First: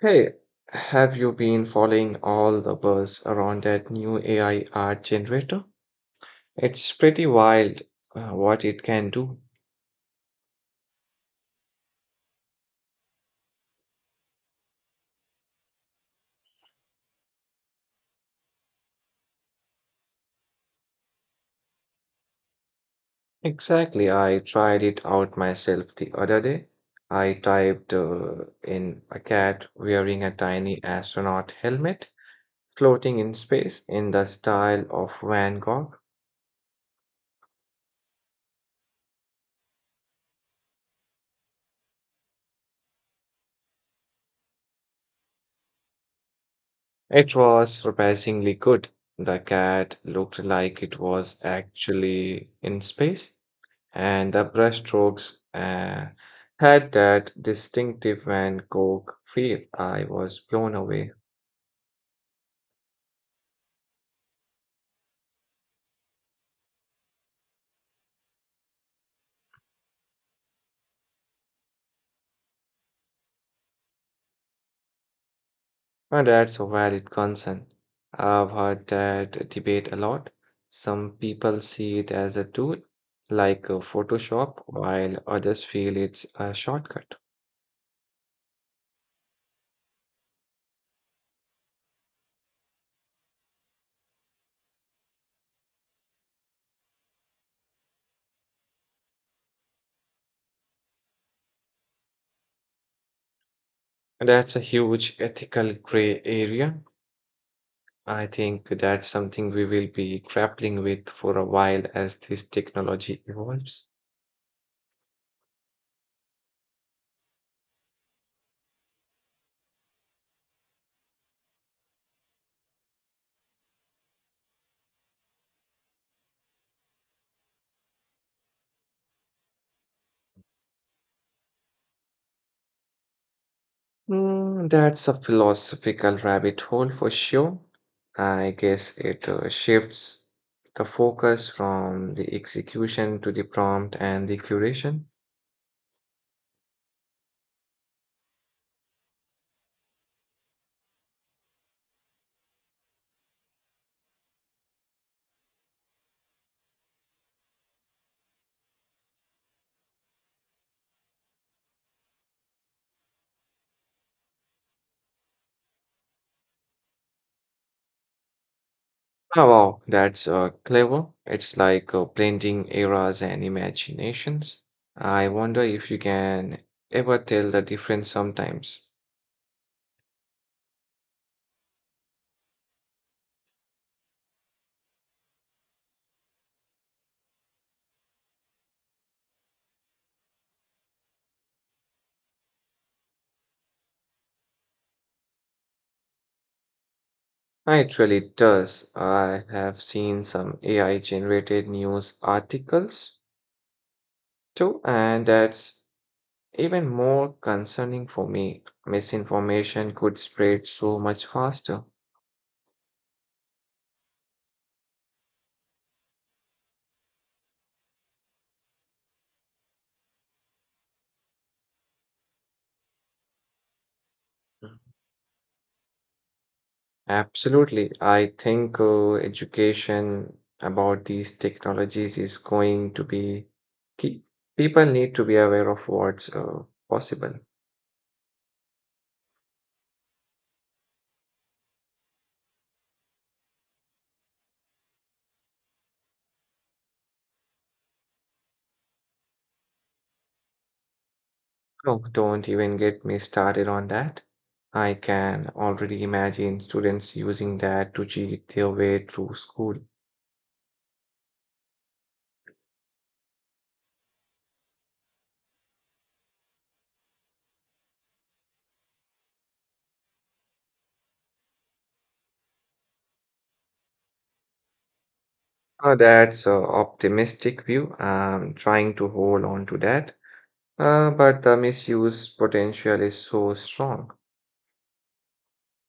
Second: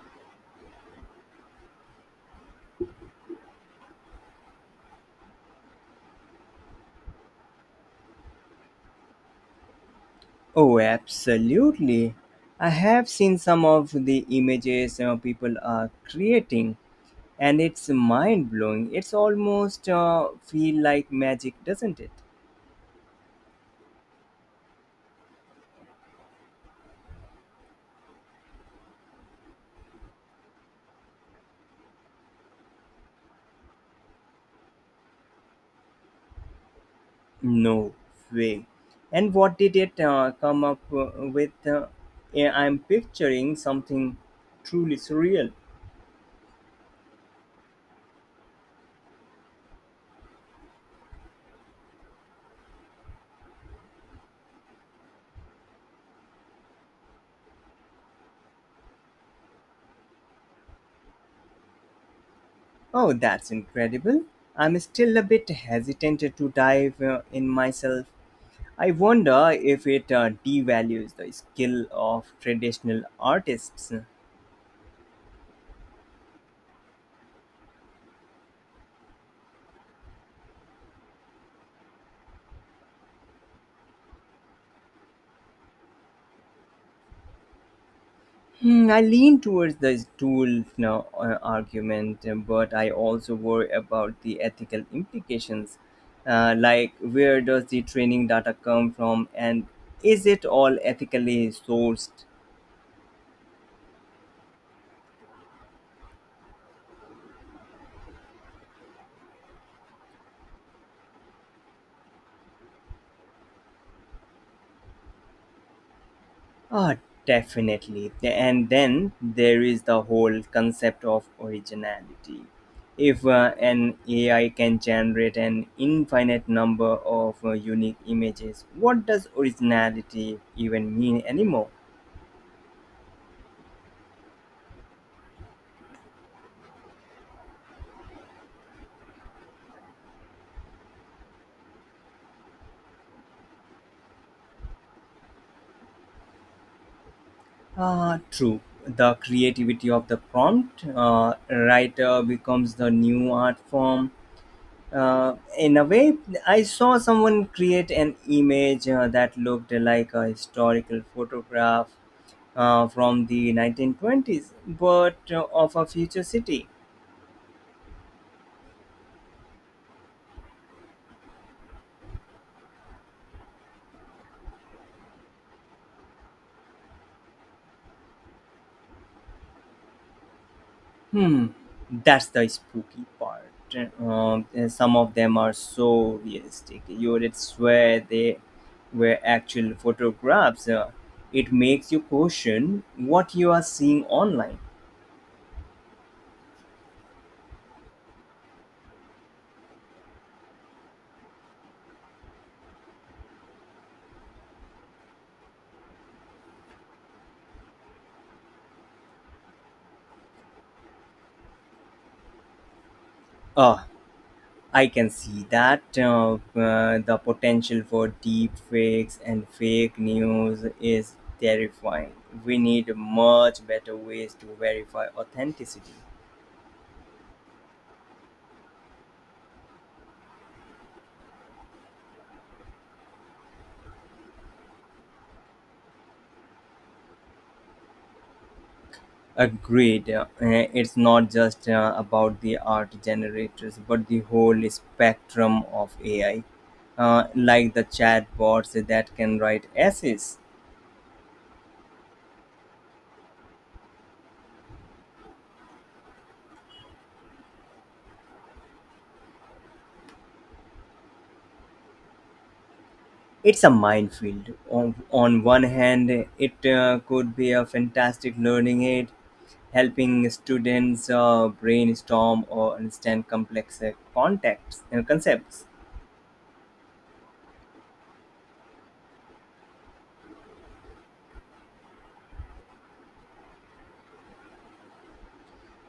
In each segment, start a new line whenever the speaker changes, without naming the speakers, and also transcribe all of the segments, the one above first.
Hey, have you been following all the buzz around that new AI art generator? It's pretty wild what it can do.
Oh, absolutely. I have seen some of the images people are creating, and it's mind blowing. It's almost feel like magic, doesn't it?
Exactly, I tried it out myself the other day. I typed in a cat wearing a tiny astronaut helmet floating in space in the style of Van Gogh.
No way. And what did it come up with? Yeah, I'm picturing something truly surreal.
It was surprisingly good. The cat looked like it was actually in space and the brushstrokes had that distinctive Van Gogh feel. I was blown away.
Oh, that's incredible. I'm still a bit hesitant to dive in myself. I wonder if it devalues the skill of traditional artists.
And that's a valid concern. I've heard that debate a lot. Some people see it as a tool, like Photoshop, while others feel it's a shortcut.
Hmm, I lean towards the tool now, argument, but I also worry about the ethical implications. Like, where does the training data come from, and is it all ethically sourced?
And that's a huge ethical gray area. I think that's something we will be grappling with for a while as this technology evolves.
Ah, definitely. And then there is the whole concept of originality. If an AI can generate an infinite number of unique images, what does originality even mean anymore?
Mm, that's a philosophical rabbit hole for sure. I guess it shifts the focus from the execution to the prompt and the curation.
Ah, true. The creativity of the prompt writer becomes the new art form. In a way, I saw someone create an image that looked like a historical photograph from the 1920s, but of a future city.
Oh, wow, that's clever. It's like blending eras and imaginations. I wonder if you can ever tell the difference sometimes.
Hmm, that's the spooky part. And some of them are so realistic. You would swear they were actual photographs. It makes you question what you are seeing online.
Ah, it really does. I have seen some AI generated news articles too, and that's even more concerning for me, misinformation could spread so much faster.
Ah, I can see that the potential for deep fakes and fake news is terrifying. We need much better ways to
Mm.
verify authenticity.
Absolutely. I think education about these technologies is going to be key. People need to be aware of what's possible.
Agreed. It's not just about the art generators, but the whole spectrum of AI, like the chatbots that can write essays.
No, don't even get me started on that. I can already imagine students using that to cheat their way through school.
It's a minefield. On one hand, it could be a fantastic learning aid, helping students brainstorm or understand complex contexts and concepts.
That's an optimistic view. I'm trying to hold on to that. But the misuse potential is so strong.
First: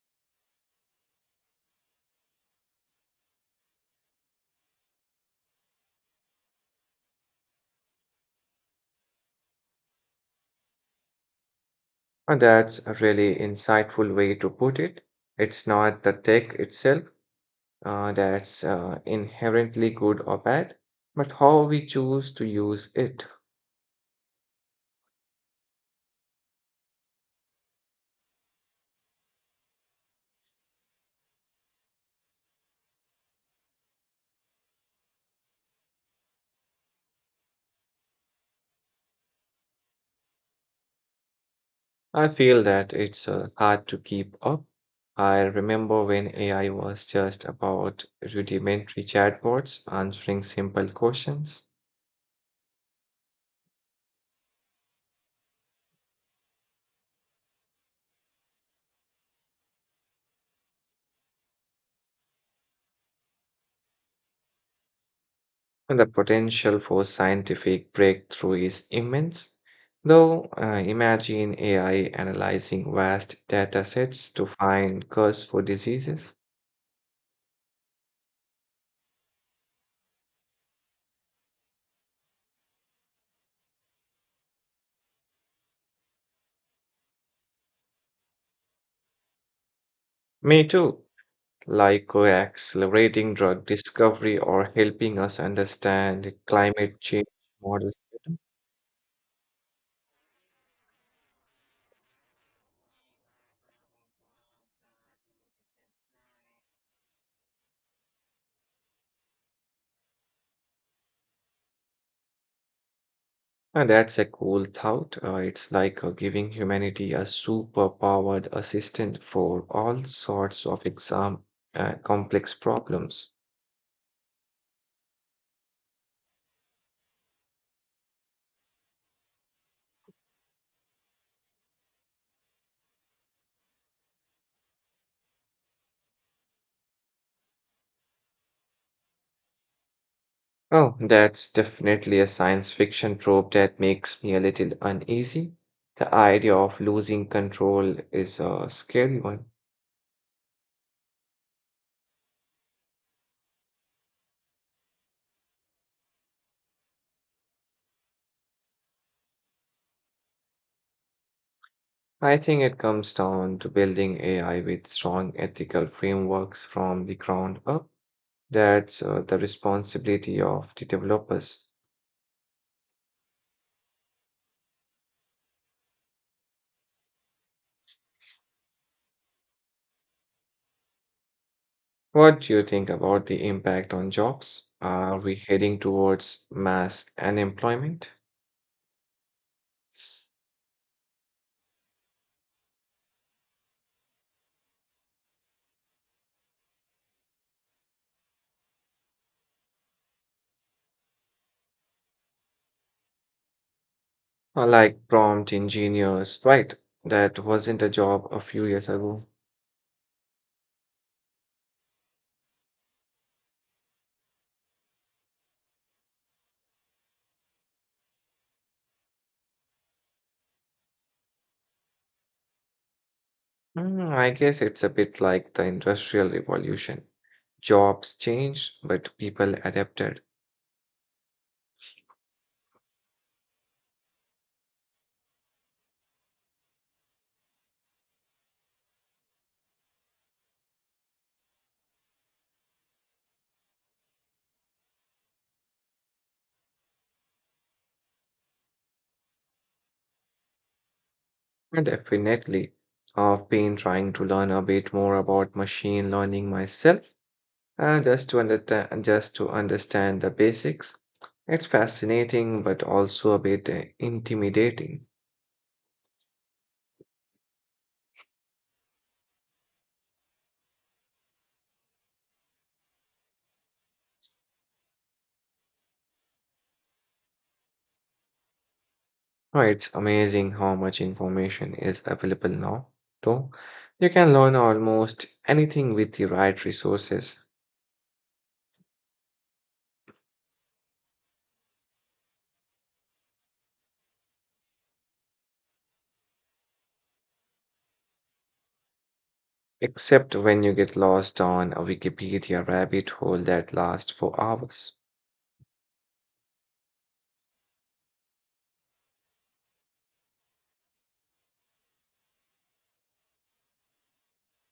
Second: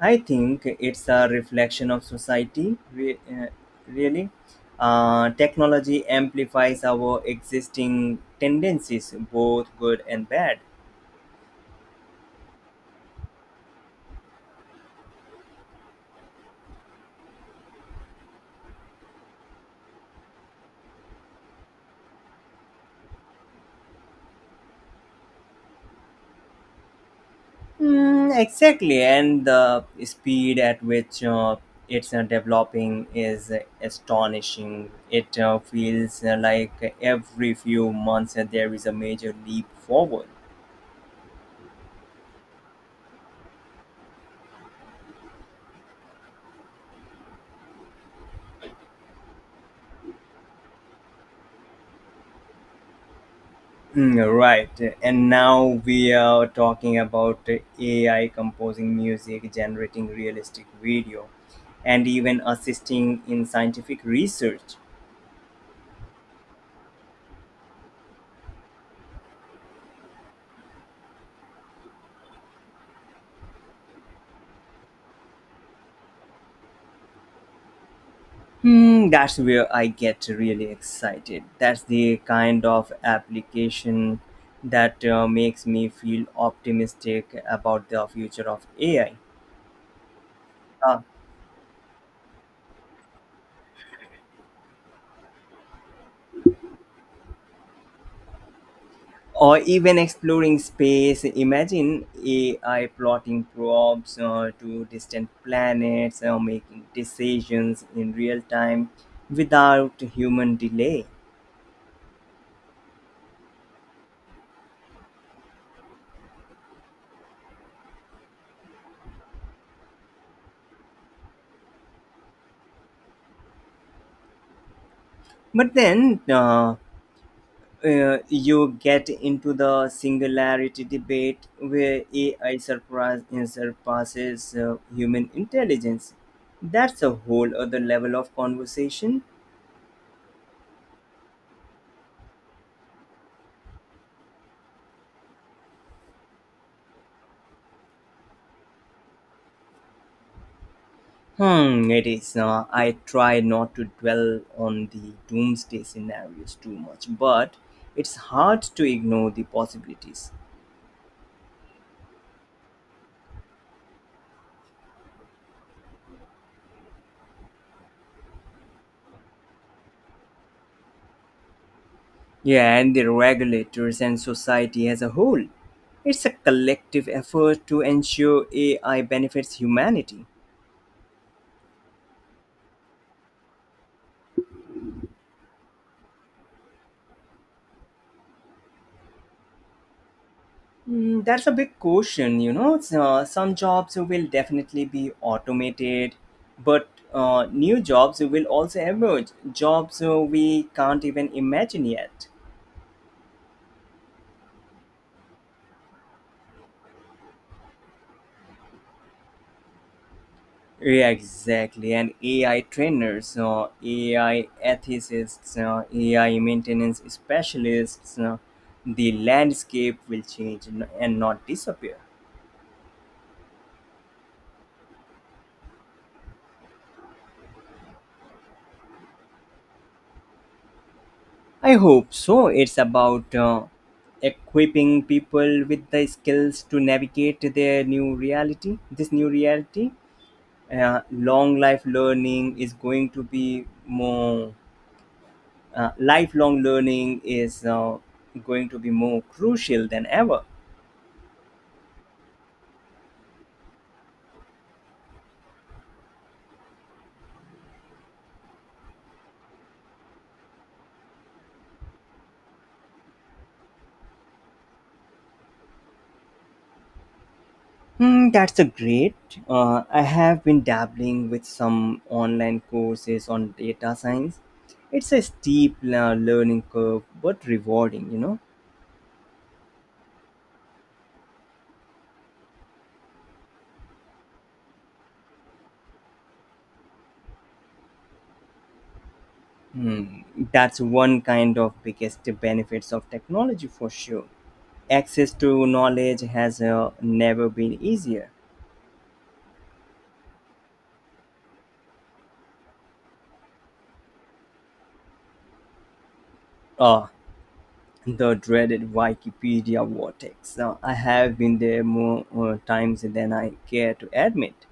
I think it's a reflection of society, really. Technology amplifies our existing tendencies, both good and bad.
And that's a really insightful way to put it. It's not the tech itself that's inherently good or bad, but how we choose to use it.
Mm, exactly, and the speed at which it's developing is astonishing. It feels like every few months there is a major leap forward.
I feel that it's hard to keep up. I remember when AI was just about rudimentary chatbots answering simple questions.
Mm, right. And now we are talking about AI composing music, generating realistic video, and even assisting in scientific research.
And the potential for scientific breakthrough is immense. Though, imagine AI analyzing vast data sets to find cause for diseases.
Hmm, that's where I get really excited. That's the kind of application that makes me feel optimistic about the future of AI.
Me too, like accelerating drug discovery or helping us understand climate change models better.
Or even exploring space. Imagine AI plotting probes to distant planets or making decisions in real time without human delay.
And that's a cool thought. It's like giving humanity a super powered assistant for all sorts of exam complex problems.
But then you get into the singularity debate where AI surpasses human intelligence. That's a whole other level of conversation.
Oh, that's definitely a science fiction trope that makes me a little uneasy. The idea of losing control is a scary one.
Hmm, it is. I try not to dwell on the doomsday scenarios too much, but it's hard to ignore the possibilities.
I think it comes down to building AI with strong ethical frameworks from the ground up. That's the responsibility of the developers.
Yeah, and the regulators and society as a whole. It's a collective effort to ensure AI benefits humanity.
What do you think about the impact on jobs? Are we heading towards mass unemployment?
Mm, that's a big question, you know. It's, some jobs will definitely be automated, but new jobs will also emerge, jobs we can't even imagine yet.
Like prompt engineers, right? That wasn't a job a few years ago.
Yeah, exactly. And AI trainers, AI ethicists, AI maintenance specialists, the landscape will change and not disappear.
Mm, I guess it's a bit like the Industrial Revolution. Jobs changed, but people adapted.
I hope so. It's about equipping people with the skills to navigate their new reality, this new reality. Long life learning is going to be more, lifelong learning is going to be more crucial than ever.
And definitely, I've been trying to learn a bit more about machine learning myself, just to understand the basics. It's fascinating, but also a bit intimidating.
Hmm, that's a great. I have been dabbling with some online courses on data science. It's a steep learning curve, but rewarding, you know.
Oh, it's amazing how much information is available now, though. You can learn almost anything with the right resources,
Hmm, that's one kind of biggest benefits of technology for sure. Access to knowledge has never been easier.
except when you get lost on a Wikipedia rabbit hole that lasts for hours.
Ah, the dreaded Wikipedia vortex. I have been there more times than I care to admit.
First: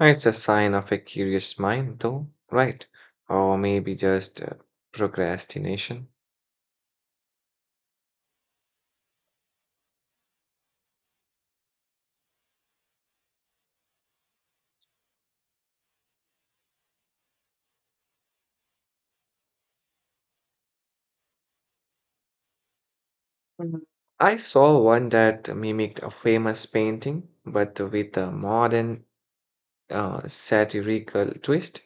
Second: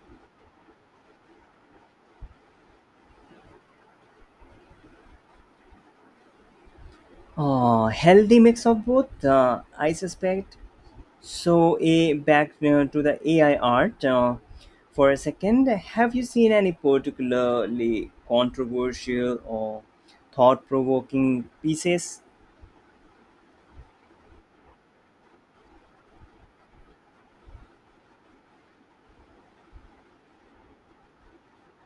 It's a sign of a curious mind, though, right? Or maybe just procrastination.
Oh, healthy mix of both, I suspect. So, a back to the AI art for a second. Have you seen any particularly controversial or thought-provoking pieces?
Mm. I saw one that mimicked a famous painting, but with a modern satirical twist.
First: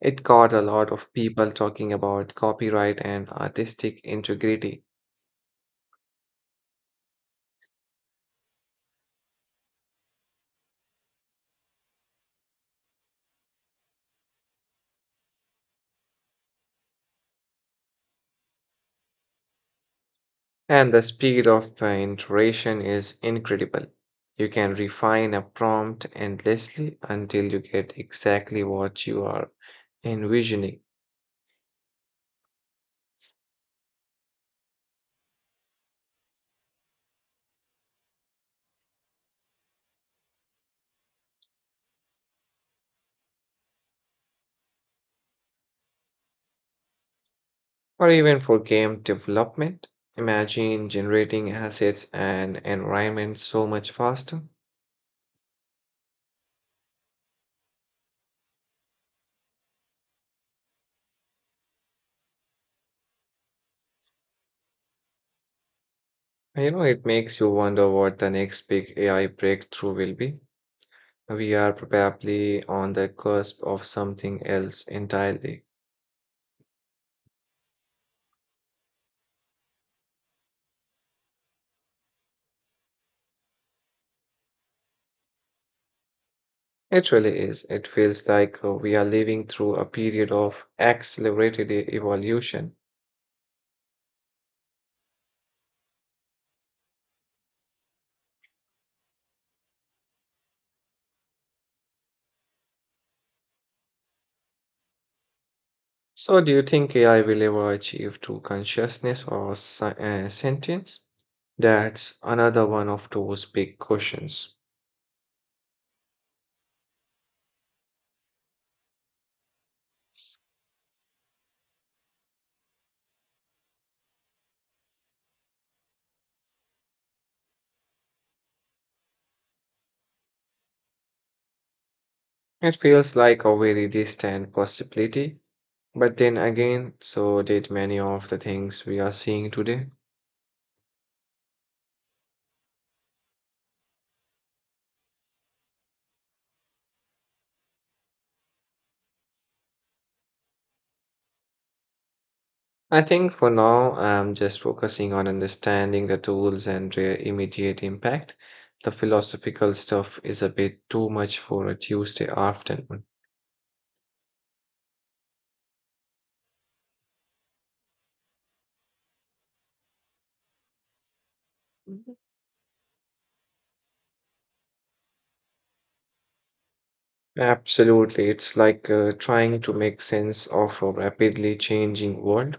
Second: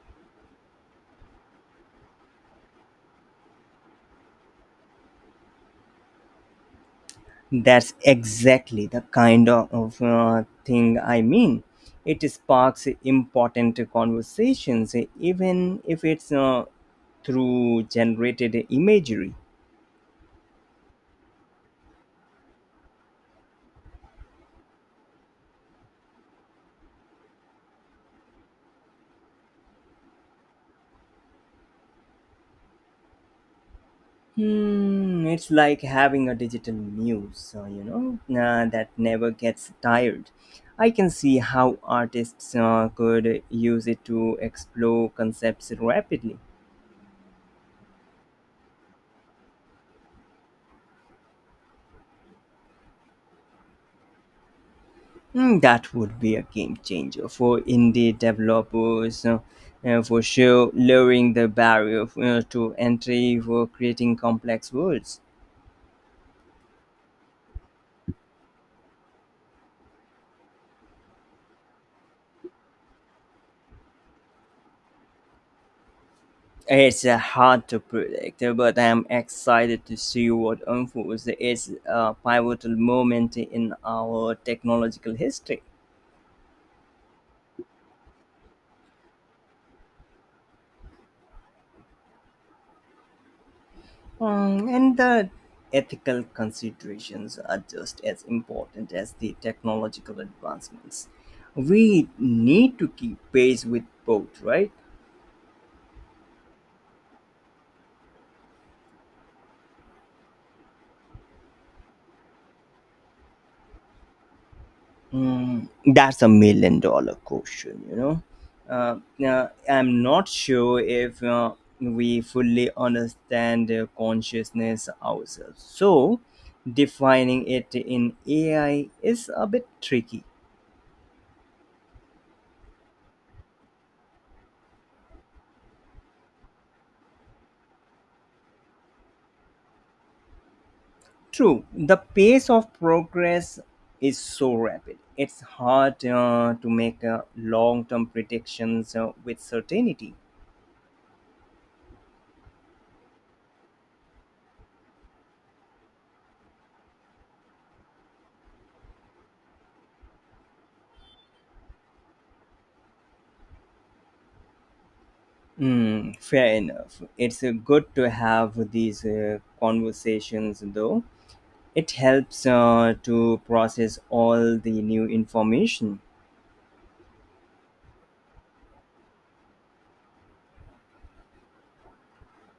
It got a lot of people talking about copyright and artistic integrity.
That's exactly the kind of thing I mean. It sparks important conversations, even if it's through generated imagery.
And the speed of iteration is incredible. You can refine a prompt endlessly until you get exactly what you are envisioning.
Hmm, it's like having a digital muse, you know, that never gets tired. I can see how artists could use it to explore concepts rapidly.
Or even for game development, imagine generating assets and environments so much faster.
Hmm, that would be a game changer for indie developers, for sure, lowering the barrier to entry for creating complex worlds.
You know, it makes you wonder what the next big AI breakthrough will be. We are probably on the cusp of something else entirely.
It's hard to predict, but I'm excited to see what unfolds. It's a pivotal moment in our technological history.
It really is. It feels like we are living through a period of accelerated evolution.
Mm, and the ethical considerations are just as important as the technological advancements. We need to keep pace with both, right?
So, do you think AI will ever achieve true consciousness or sentience? That's another one of those big questions.
Mm, that's a million-dollar question, you know. Uh, I'm not sure if we fully understand consciousness ourselves. So, defining it in AI is a bit tricky.
It feels like a very distant possibility, but then again, so did many of the things we are seeing today.
True, the pace of progress is so rapid. It's hard to make long term predictions with certainty.
I think for now, I'm just focusing on understanding the tools and their immediate impact. The philosophical stuff is a bit too much for a Tuesday afternoon.
Mm, fair enough. It's good to have these conversations, though. It
Mhm.
helps to process all the new information.
Absolutely. It's like trying to make sense of a rapidly changing world.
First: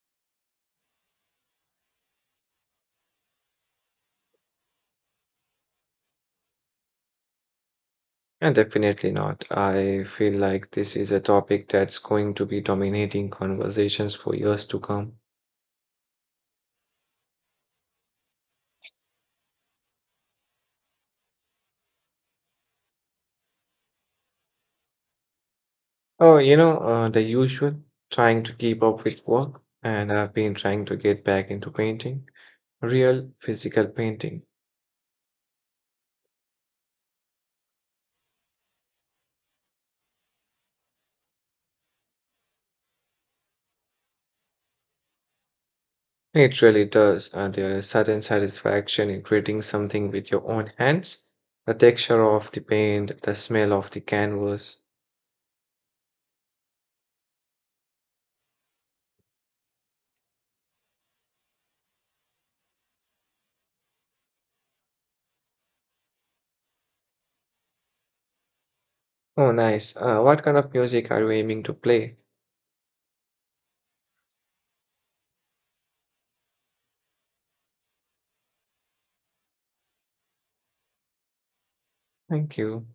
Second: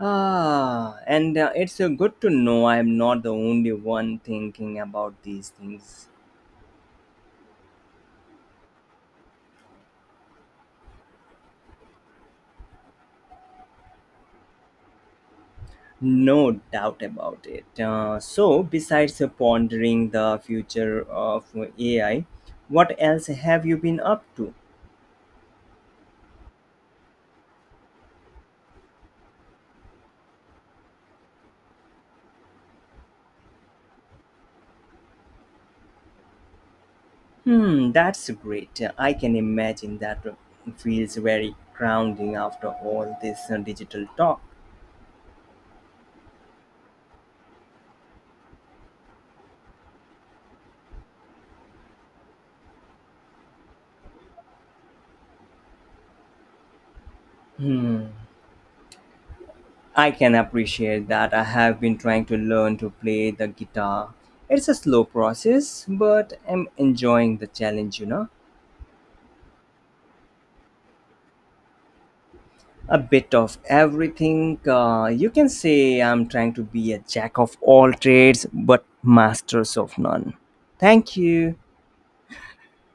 Ah, and it's good to know I'm not the only one thinking about these things.
And definitely not. I feel like this is a topic that's going to be dominating conversations for years to come.
No doubt about it. So, besides pondering the future of AI, what else have you been up to?
Oh, you know, the usual, trying to keep up with work, and I've been trying to get back into painting. Real physical painting.
Hmm, that's great. I can imagine that feels very grounding after all this digital talk.
It really does. There is certain satisfaction in creating something with your own hands. The texture of the paint, the smell of the canvas.
Hmm, I can appreciate that. I have been trying to learn to play the guitar. It's a slow process, but I'm enjoying the challenge, you know.
Oh, nice. What kind of music are you aiming to play?
A bit of everything. You can say I'm trying to be a jack of all trades, but masters of none. Thank you.
Thank you.